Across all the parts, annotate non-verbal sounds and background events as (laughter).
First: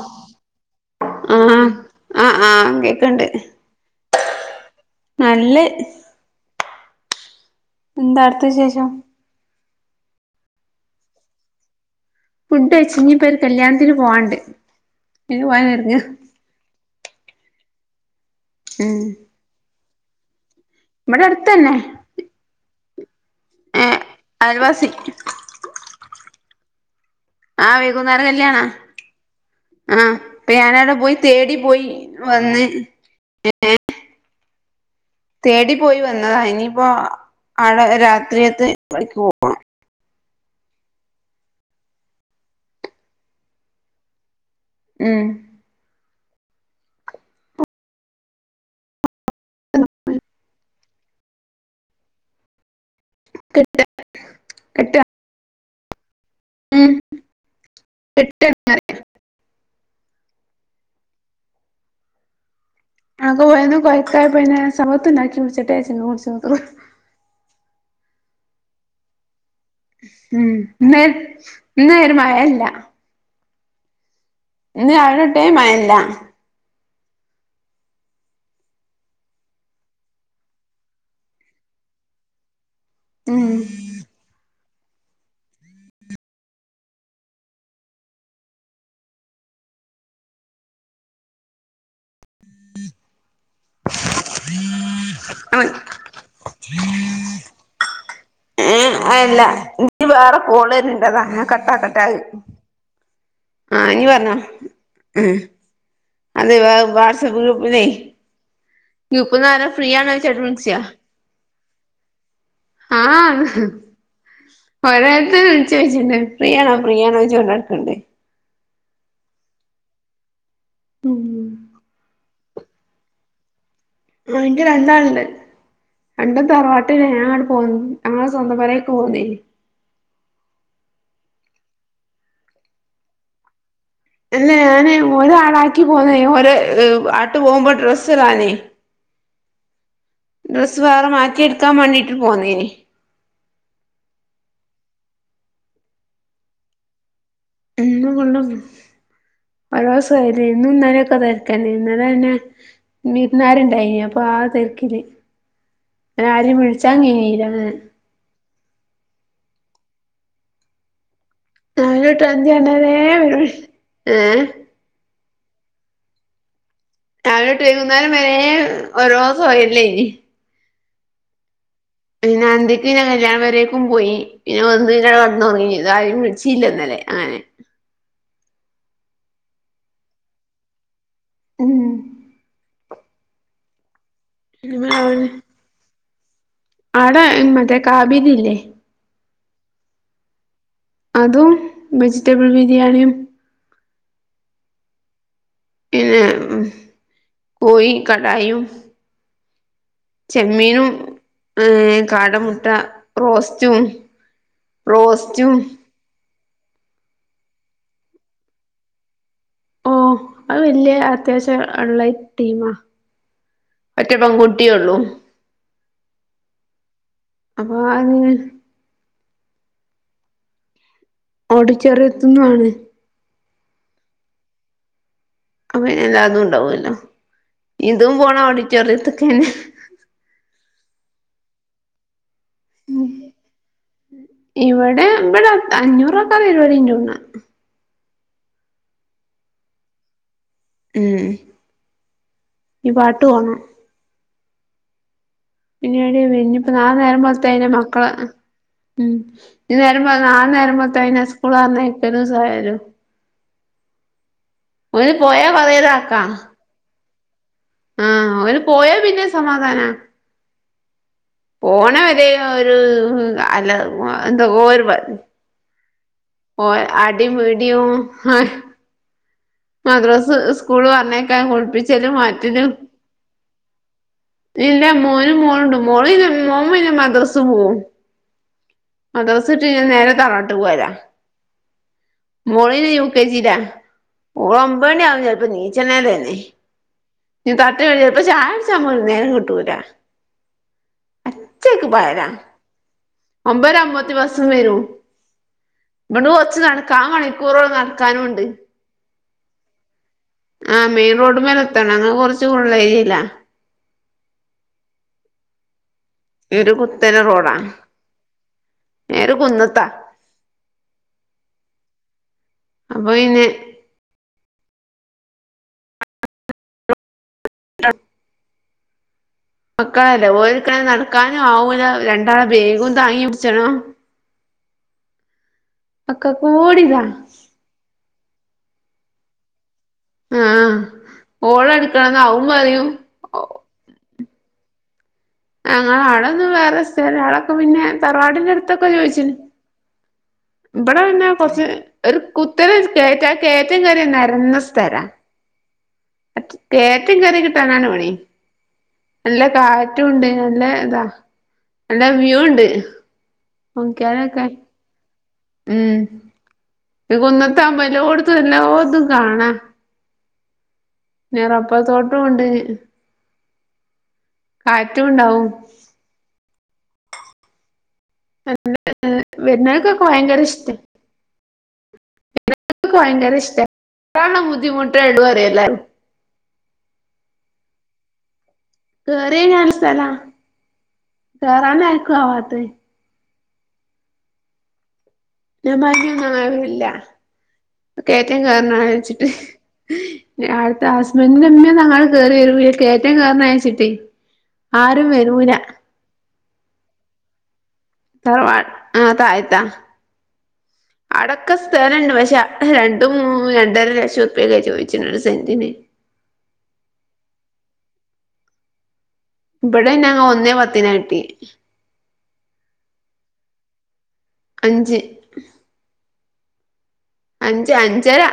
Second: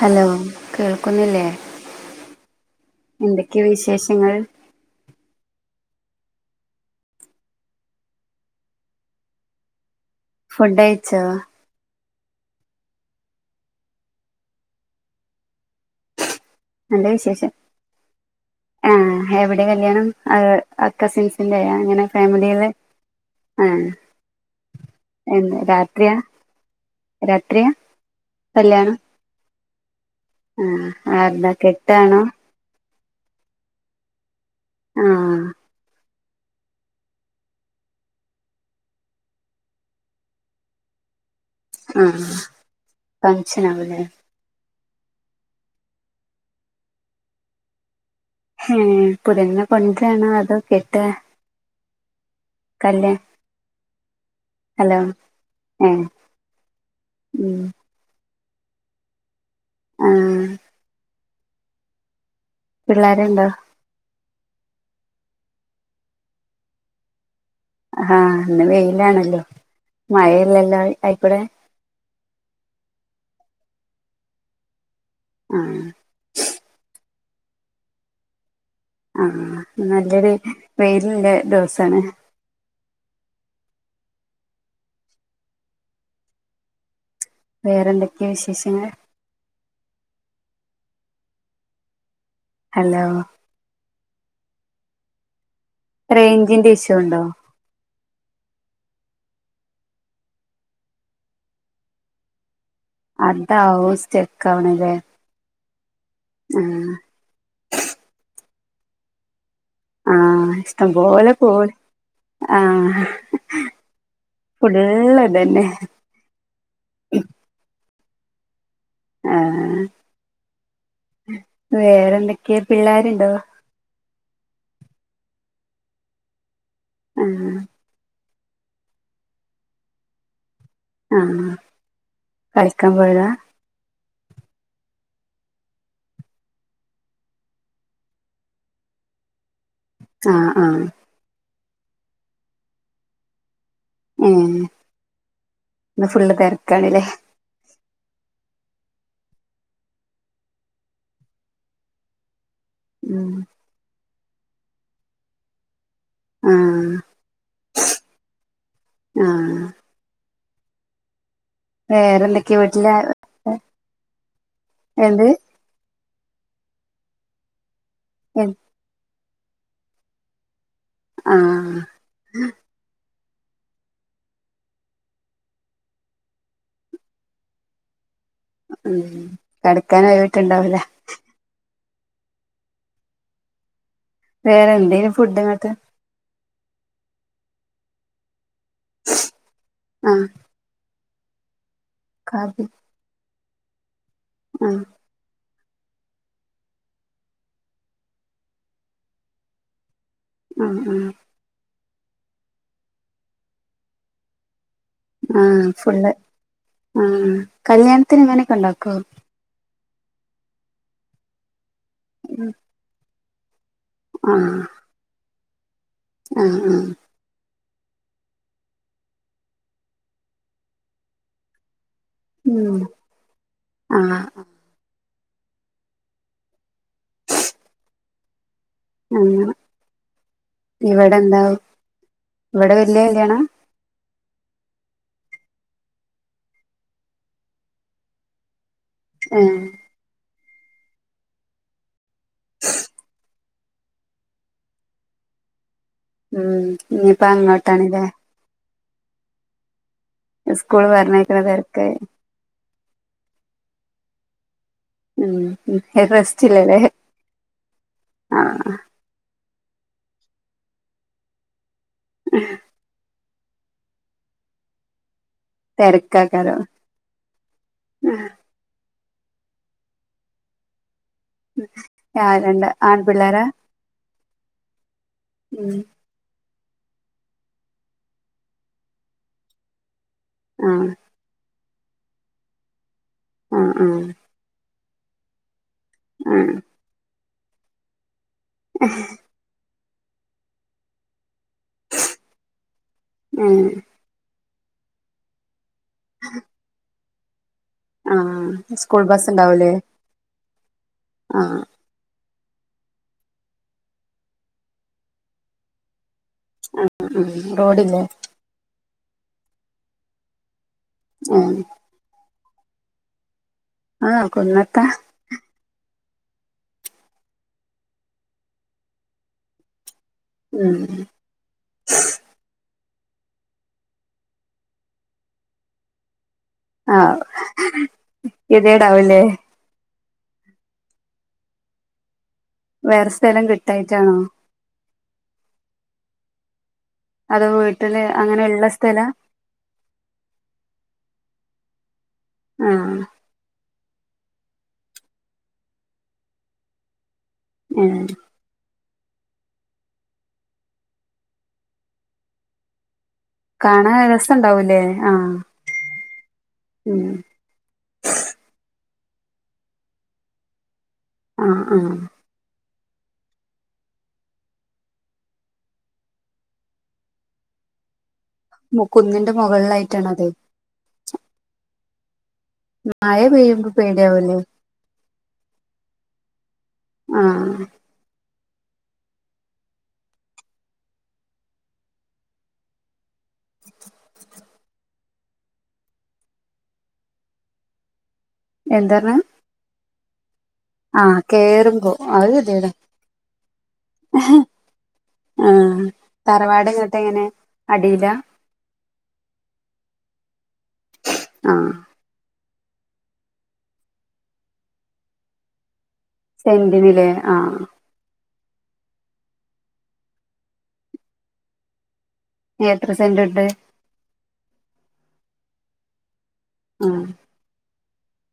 Hello കേൾക്കുന്നില്ലേ? ആഹ് ആഹ് ആഹ് കേക്ക്ണ്ട് എന്തൊക്കെയ വിശേഷങ്ങൾ? നല്ല എന്താ അവിടുത്ത വിശേഷം ഫുഡ് കയിച്ചോ? ഫുഡ് കയിച്ച് ഇനി ഇപ്പൊ ഒര് കല്യാണത്തിന് പോവാണ്ട് അയിന് പോവാൻ ഒരുങ്ങാ നല്ല വിശേഷം ആ ഹും എവിടെ കല്യാണം അ അ കസിൻസിൻ്റെ അടുത്തന്നെ എങ്ങനെ ഫാമിലിലേ ആഹ് ഏഹ് അയൽവാസി എന്ന് രാത്രിയാ? രാത്രിയാ ആഹ് വൈകുന്നേര കല്യാണാ കല്യാണം ആഹ് ഇപ്പ ആ ഞാനാവ്ടെ പോയി ആരുടെ തേടി പോയി കെട്ടാണോ വന്ന് ആ തേടിപ്പോയി വന്നതാണ് ഇനീപ്പോ അവ്ടെ രാത്രിക്കത്തെ പടി പോവും ആഹ് ഫങ്ഷനാണ്ലെ ഉം ഹും പുത്യണ്ണ്നെ കൊണ്ട്രാണോ അതോ കേട്ടാ കല്ല്യാ കെട്ട ഹലോ ഏഹ് ഉം കെട്ടാണ് ആഹ് അകെ പിള്ളേരുണ്ടോ ഒയ്ന്ന് കൊഴപ്പായപ്പൊ പിന്നെ സർബത്ത്ണ്ടാക്കി കുട്ച്ചട്ടേചാര്ച്ച്ങ്ങനെ കുടിച്ച്ക്ക്മ്പൊ ആഹ് ഇന്ന് വെയിലാണല്ലോ ഉം മഴയില്ലല്ലോ ഇന്ന് ആയിക്കൂടെ ഇന്ന് ഒര് മഴല്ല ഇന്ന് രാവിലെതൊട്ടേ ആ മയല്ല ആഹ് നല്ലൊരു വെയിലില്ലെ ദിവസാണ് ഉം വേറൊന്തൊക്കേ വിശേഷങ്ങള് ഹലോ റെയ്ഞ്ചിന്റെ ഇഷ്യുണ്ടോ? ഏഹ് അല്ല ഇൻക്ക് വേറെ കോള് വര്ന്ണ്ടതാ കട്ടാക്കട്ടത് അതാവും സ്റ്റെക്കാവണ്ലേ ഉം അത് വ വാട്സപ്പ് ഗ്രൂപ്പിലെയ് ഗ്രൂപ്പ്ന്നാരോ ഫ്രീ ആണോയ്ച്ചട്ട് വിളിച്ചാ ഓലെ കോൾ ആഹ് ഫുള്ള് ഒരോരുത്തര് ഇതന്നെ വിൾചോയ്ച്ച്ണ്ട് ഫ്രീയാണോ ഫ്രീയാണോ ചൊയ്ച്ചോണ്ടട്ക്ക്ണ് ണ്ട് ആഹ് ഉം വേറെന്തൊക്കെ പിള്ളേര്ണ്ടോ? ആഹ് ഇൻക്ക് രണ്ടാള്ണ്ട് രണ്ടും തറവാട്ടിലാ ഞാൻ ആണ്ട് ആഹ് പോ ആഹ് സ്വന്തം പെരേക്ക് പോന്നേന് ആഹ് കളിക്കാൻ പോയതാ? അല്ല ഞാന് ഒരാളാക്കി പോന്നേന് ഓര് ആട്ട് പോകുമ്പൊ ഡ്രസ്സ്ടാനെയ് ആഹ് ഡ്രസ്സ് ആഹ് വേറെ മാറ്റിട്ക്കാൻ വാണ്ടീട്ട് പോന്നേനി ഉം ഇന്ന് ഫുള്ള് തെരക്കാണ്ലേ? ഇന്ന് ഫുള്ളും ഓരൊ സൊഹെലെനി ഇന്നും ഇന്നലൊക്കെ തെരക്കെന്നെ ഇന്നലെ പിന്നെ ഉം വിര്ന്നാര്ണ്ടായ്നി അപ്പൊ ആ തെര്ക്കില് ഇന്നലാരിം ആഹ് വിളിച്ചാൻ കയ്ഞീല ആഹ് ആഹ് രാവിലെ ഒട്ട് അന്തി വേറെന്തൊക്കെയാ ആവ്ണെ വരേ വീട്ടില് വി ഏഹ് എന്ത് രാവിലൊട്ട് വൈകുന്നേരം വരേ ഓരോ സൊഅ്ല്‌ലേയ്ന് ആഹ് പി നാന്തി പിന്നെ കല്യാണ പെരേക്കും പോയി പിന്നെ വന്ന് പിന്നെ കെടന്നൊറങ്ങി. പിന്നാരിം വിളിച്ചീല്ലന്നലെ അങ്ങനെ ഉം കെടക്കാനൊഴിവ് കിട്ട്ണ്ടാവൂല. ഉം വേറെ എന്തേന് ഉം ഫുഡ് ഇങ്ങക്ക് ആടെ മറ്റേ കാബിരില്ലേ അഹ് അതും വെജിറ്റബിൾ ബിരിയാണിയും അഹ് പിന്നെ ഉം പോയി കടായു ആ ചെമ്മീനും ആ ഏഹ് കാട മുട്ട റോസ്റ്റും. റോസ്റ്റും ആഹ് ഫുള്ള് ആ കല്യാൺത്തിന് ഇങ്ങനൊക്കെ ഇണ്ടാക്കോ? ഓ അത് വല്യ അത്യാവശ്യം ഇള്ള ടീമാ ഒറ്റ പെൺകുട്ടീ ഒള്ളു ആഹ് ആഹ് ആഹ് അങ്ങ് ഓഡിറ്റോറിയത്ത്ന്നും ആണ്. ആഹ് അപ്പൊ പിന്നെ എല്ലാ ഇതു ഉണ്ടാവൊല്ലോ. ഇതും ഫോണ് (unintelligible) ഒ അങ്ങന ഇവെടെ എന്താ ഇവിടെ വെല്യ കല്യാണ? ഇവടെ ഇബെടെ അഞ്ഞൂറൊക്കെ (unintelligible) പരിവാടി ഉണ്ട് ണ. ഏഹ്. ഉം ഈ പാട്ട് പോണം പിന്നീട് ഉം പിഞ്ഞ്പ്പം നാളെ നേരം ഇനിയിപ്പ ബെൾത്ത ഇന്റെ അങ്ങോട്ടാണ്ല്ലേ മക്കളെ ഉം ഇന്നേ ർമ്പോ നാളെ സ്കൂള് നേരമ്പെൾത്താ പിന്നെ പറഞ്ഞയക്കണ സ്കൂൾ തിരക്ക് പറഞ്ഞ യ്ക്കലും സൊഹലും. ഓല് പോയാ കൊറേ ഉം ഇതാക്കാ റെസ്റ്റ്ല്ലല്ലേ ആഹ് ഓല് പോയ പിന്നെ സമാധാനാ പോണ വെരേ ഒരു അല്ല എന്ത ഓരു (unintelligible) തെരക്കാകരം ആടി പിടി (unintelligible) എഹ് മദ്രാസ് സ്കൂള് പറഞ്ഞേയ്ക്കാ കുളിപ്പിച്ചലും ആ രണ്ട് മാറ്റിലും ആൺപിള്ളേരാ പില്ല മോനും ഉം മോളുണ്ട്. മോള് (unintelligible) ന്നെ മോന് പിന്നെ മദ്രസ് പോവും. മദ്രസ് വിട്ട നേരെ തറവാട്ടു ആ പോവല മോളി ന്നെ യുകെ ജീല. ആ ആ ഓള് ഒമ്പണ്യാവും ചെൽപ്പ നീച്ചെണേ തന്നെ. ആ (unintelligible) ചായാടിച്ചൻ പോലും നേരം കിട്ടൂലാ അച്ചേക്ക് പായല ഏ ഒമ്പേര അവുമ്പതി ബസും വെരൂ. ഇബട്ന്ന് കൊറ്ച്ച് നടക്ക കാമണിക്കൂറോണ് നടക്ക ആഹ് സ്കൂൾ ബസ്സ് ഇണ്ടാവുലേ ആഹ് മെയിൻ റോഡ് മേല എത്തണം. അങ്ള് കൊറ്ച്ച് ഉള്ളെയ്ര്യേല്ല ഇരു കുത്തന ഉം റോഡാ. റോഡില്ലേ ഞാ ഒരു കുന്നത്താ. ഉം അപ്പോ പിന്നെ ആഹ് കുന്നത്ത ആഹ് മക്കളല്ലേ ഒക്കണ ഉം നടക്കാനും ആവൂല രണ്ടാളെ ബെഗം താങ്ങി പിടിച്ചണോ മക്കക്ക് കൂടിതാ ഗെതിടാവില്ലേ? ആഹ് ഓള എടുക്കണംന്ന് അവൻ പറയും വേറെ സ്ഥലം കിട്ടായിട്ടാണോ? ഞങ്ങള ആളൊന്നും വേറെ സ്ഥല അതോ പിന്നെ വീട്ടില് അങ്ങനെ തറവാടിന്റെ ഉള്ള അടുത്തൊക്കെ സ്ഥലാ ചോദിച്ചിന് ഇവിടെ വന്നാ കൊറച്ച് ഒരു കുത്തന ആ കേറ്റ ആ കയറ്റം കറിയ നിരന്ന സ്ഥലാ കേറ്റം കെറി കിട്ടന്നാണ് ഉം പണി. നല്ല കാറ്റും ഉണ്ട്. നല്ല ഇതാ നല്ല വ്യൂ ഉണ്ട്. കാണാൻ നോക്കിയാലൊക്കെ രസംണ്ടാവൂല്ലേ ആഹ് ഉം കുന്നത്ത ആവുമ്പോ എല്ലാടത്തു എല്ലാതും കാണാ. പിന്നെ ആ ആ റബർ തോട്ടം ഉണ്ട്. കാറ്റും ഉണ്ടാവും. മുക്കുന്നിന്റെ വരുന്നവർക്കൊക്കെ മുകളിലായിട്ടാണ്. അതെ (unintelligible) മഴ ഭയങ്കര ഇഷ്ടം പെയ്യുമ്പോ പേടിയാവൂലേ കേറാനുള്ള ബുദ്ധിമുട്ടാ എല്ലാവരും. ആഹ കേറിയ നല്ല സ്ഥല കേറാന് ആർക്കും ആവാത്തത് ഞാൻ (unintelligible) അതില്ല കയറ്റം കേറണത് എന്താണ് വെച്ചിട്ട് അടുത്തെ ആ ഹസ്ബൻറിന്റെമ്മേ കേറുമ്പോ താങ്ങൾ അത് കേറി ഗതികേടാ വരും കേയറ്റൻ കേയറന്ന അയച്ചിട്ടേ ആ ആരുവരുല തറവാട് എങ്ങട്ട് ഇങ്ങനെ അടിലാ ആ താഴത്താ ആ അടക്ക സ്ഥലണ്ട്. പക്ഷെ രണ്ടും മൂ രണ്ടര ലക്ഷം ഉറപ്പ്യക്കെ ചോദിച്ചിട്ടണ്ട് സെൻ്റിന്. സെന്റിനിലേ ആ ഇവിടെന്ന ഒന്നേ പത്തിനാ കിട്ടി. എത്ര സെന്റ് ഉണ്ട്. അഞ്ച്. ആഹ് അഞ്ച് അഞ്ചരാ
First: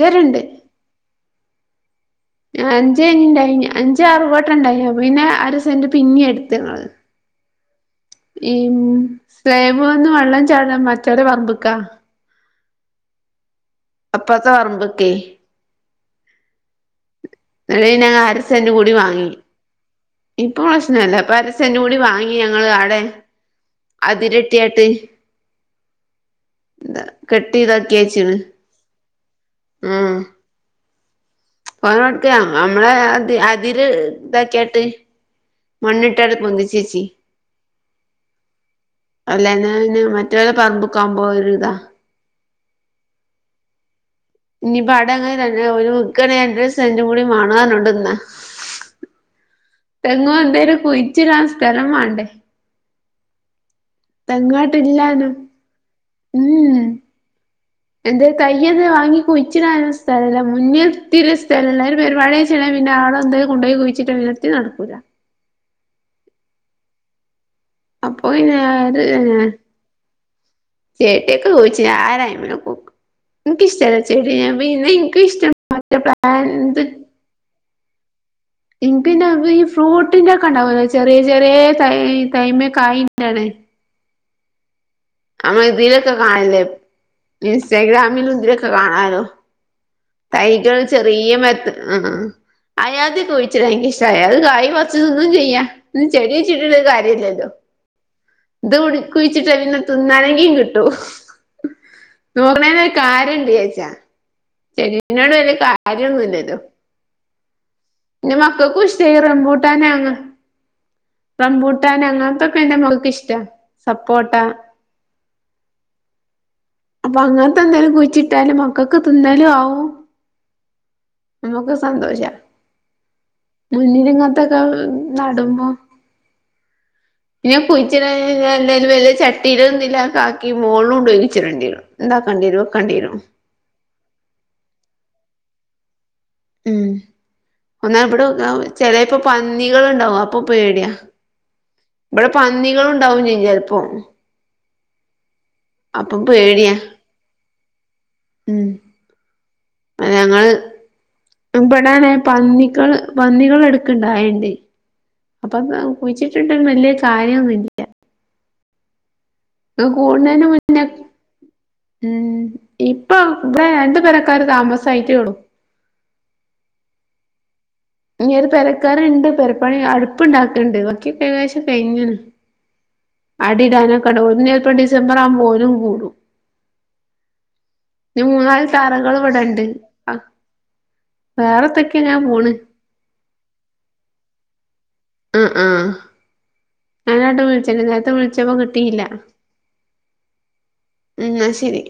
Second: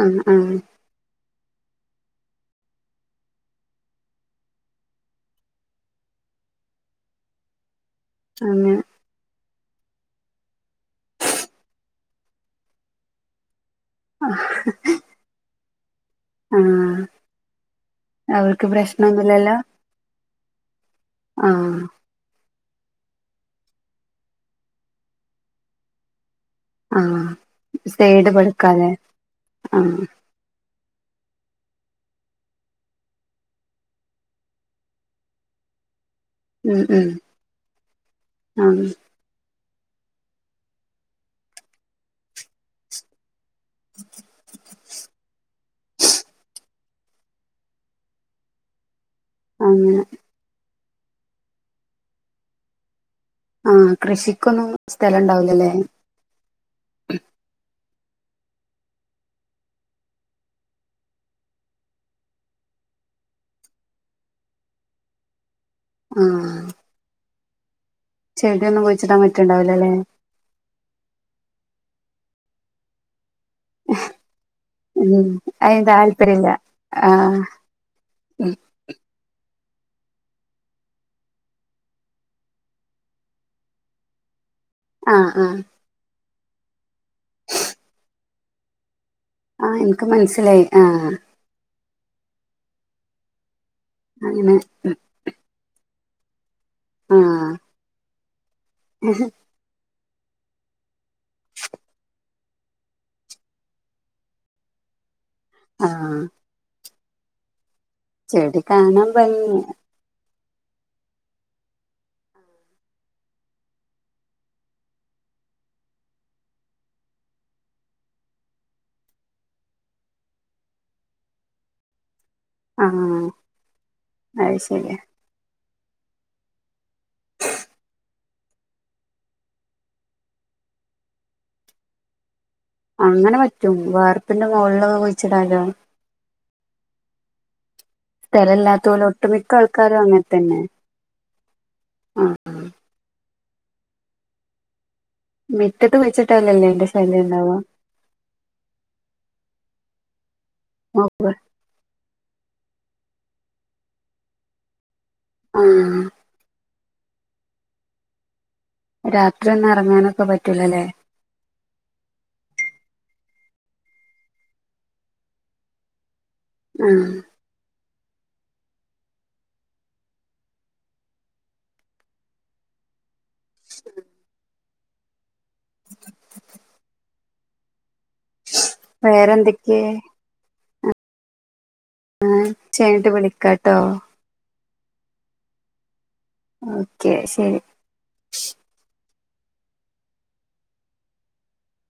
ആ ആ അഞ്ച്നിണ്ടായി അഞ്ച് അറുപോട്ട ഉണ്ടായി. പിന്നെ അര സെന്റ പിന്നീ എടുത്ത്ങ്ങള് (inaudible) അങ്ങനെ ഉം സ്ലേബ് ഒന്ന് വെള്ളം ചാടാ മറ്റവടെ പമ്പ്ക്കാ അപ്പുറത് പറമ്പുക്കെ ആഹ എന്നരം അരസെന്റ് കൂടി വാങ്ങി. ഇപ്പൊ പ്രശ്നല്ല അപ്പൊ ആ അരസെന്റ് കൂടി വാങ്ങി. ഇനി ഞങ്ങള് ആടെ അതിരിട്ടിയായിട്ട്. ആ എന്താ കെട്ട് സൈഡ് ഇതാക്കിയച്ചണ്. പടുക്കാല്ലേ ആ ആഹ ഫന കൊടുക്ക നമ്മളെ അതിര് ഇതക്കിയിട്ട് മണ്ണിട്ടടെ പൊന്തിച്ചു ഉം വെച്ചു ഉം ആ അല്ലന് മറ്റവരെ പറമ്പക്ക ആകുമ്പോ ഒരു ഇതാ (inaudible) ഇനി അടങ്ങനെ നല്ല ഒരു ഉഗ്രന് സെൻ്റു കൂടി മാണാനുണ്ട്ന്ന് ആഹ് തെങ്ങോ എന്തേലും കുഴിച്ചിടാൻ ആ സ്ഥലം വേണ്ടേ?. ആ കൃഷിക്കൊന്നും സ്ഥല തെങ്ങാട്ടില്ലാനും ഉണ്ടാവിലല്ലേ. ഉം (inaudible) എന്തെലുംതയ്യെന്നേംവാങ്ങി കുഴിച്ചിടാൻ ഒരു സ്ഥലമില്ല. മുന്നിൽ ത്തിരി സ്ഥല ള്ളത് ഒരു പരിപാടി പിന്നെ ആടന്തെങ്കിലും കൊണ്ടോയി കുഴിച്ചിട്ട് എത്തും നടക്കൂലാ. ആ അപ്പോ പിന്നെ ചെടിയൊന്നും കുഴിച്ചിടാൻ ഏഹ് പറ്റുണ്ടാവില്ലല്ലേ ചേട്ടിയൊക്കെ ചോദിച്ചു (unintelligible) എനിക്ക് ഇഷ്ടല്ല ചെടി ഞാൻ പിന്നെ എനിക്കും ഉം ഇഷ്ട അതിന് താല്പര്യമില്ല. ആ പിന്നെ ഈ ഫ്രൂട്ടിന്റെ ഒക്കെ ഉണ്ടാവലോ ചെറിയ ചെറിയ തൈ തൈമേ കായിണ്ടാവണത്. ആ ആ നമ്മ ഇതിലൊക്കെ കാണല്ലേ. ഇൻസ്റ്റാഗ്രാമിലും ഇതിലൊക്കെ കാണാലോ. ആ എനിക്ക് മനസ്സിലായി തൈകൾ ആ ചെറിയ മത്ത് ആണോഅയാദ്യ കുഴിച്ചിടാൻ ഇഷ്ട അയാത് അങ്ങനെ കായ പച്ച ചെയ്യാ ചെടിയ വെച്ചിട്ടുള്ളരു ആ കാര്യല്ലല്ലോ. ഇത് കുടി കുഴിച്ചിട്ട പിന്നെ തിന്നാനെങ്കും കിട്ടൂ. നോർണന ഒരു കാര്യംണ്ട് വെച്ചാ (unintelligible) ആ വല്യകാര്യന്നുലലോ. പിനെ ചെടി കാണാൻ മക്കക്കുഷ്ടായി ഭംഗി റമ്പുട്ടാനാന്ന്. റംമ്പൂട്ടാൻ അങ്ങത്തൊക്കെ ഇന്റെ മോൾക്കിഷ്ട സപ്പോട്ട. അപ്പൊ അങ്ങത്തെന്തേലും കുഴിച്ചിട്ടാല് മക്കൾക്ക് തിന്നലാവും. നമുക്ക് സന്തോഷാ ആ അത് മുന്നിലിങ്ങത്തൊക്കെ ശരി നടുമ്പോ. പിന്നെ കുയിച്ച് (unintelligible) എാലും വല്യ ചട്ടിലും എന്തിലും ആക്കി മോളുൽ കൊണ്ടോയിച്ചിടണ്ട്യരും. ഇണ്ടാക്കണ്ട്യരു. അങ്ങനെ പറ്റും വാർപ്പിന്റെ മോളിലൊക്കെ കുഴിച്ചിടാലോ. ഉം ഒന്നഇപ്പടെ സ്ഥലമില്ലാത്ത പോലെ ചെലേപ്പം ഒട്ടുമിക്ക ആൾക്കാരും പന്നികളുണ്ടാവും അങ്ങനെ അപ്പൊ തന്നെ പേടിയാ. ആ ഇവിടെ ആ. പന്നികളുണ്ടാവും ചെയും ചെലപ്പോ. മിറ്റത്ത് അപ്പം വെച്ചിട്ടല്ലല്ലേ പേടിയാ അയിന്റെ ശല്യണ്ടാവാ. ഉം. അഞങ്ങള്. വ. ഇപെടാണെ പന്നികള് പന്നികൾ എട്ക്കണ്ടാ വെൽണ്ട് അപ്പൊ ആ കുഴിച്ചിട്ട്ട്ട് വല്യകാര്യൊന്നുല്യ. രാത്രി ഒന്നും എറങ്ങാനൊക്കെ കൂടുന്നതിന് മുന്നേ പറ്റൂലല്ലേ. ഉം ഇപ്പൊ ഇമ്പടെ രണ്ട്‌പെരക്കാര് താമസായിട്ടേള്ളൂ. ആഹ്‌. ഇനി ഒരു പെരക്കാരിണ്ട് പെരപ്പണി അടുപ്പ്ണ്ടാക്കണ്ട് ബാക്കിയക്കെകദേശ്യം കയിഞ്ണ്. അടിടാനൊക് ട് ഓല് ചെലപ്പം ഡിസംബർ ആവുമ്പോലും കൂടും. മൂന്നാല് തറകൾ ഇവിടെണ്ട് വേറെന്തൊക്കെ ആഹ് വേറെന്തെക്കെയ ങ്ങനെ പോണ്. ചയ്ഞ്ഞിട്ട് വിളിക്കാട്ടോ. ആഹ് ആഹ് ഓക്കെ ഞാനങ്ങട്ട് ശരി വിളിച്ച നേരത്തെ വിളിച്ചപ്പോ കി. ട്ടീല്ല ന്നാശരി.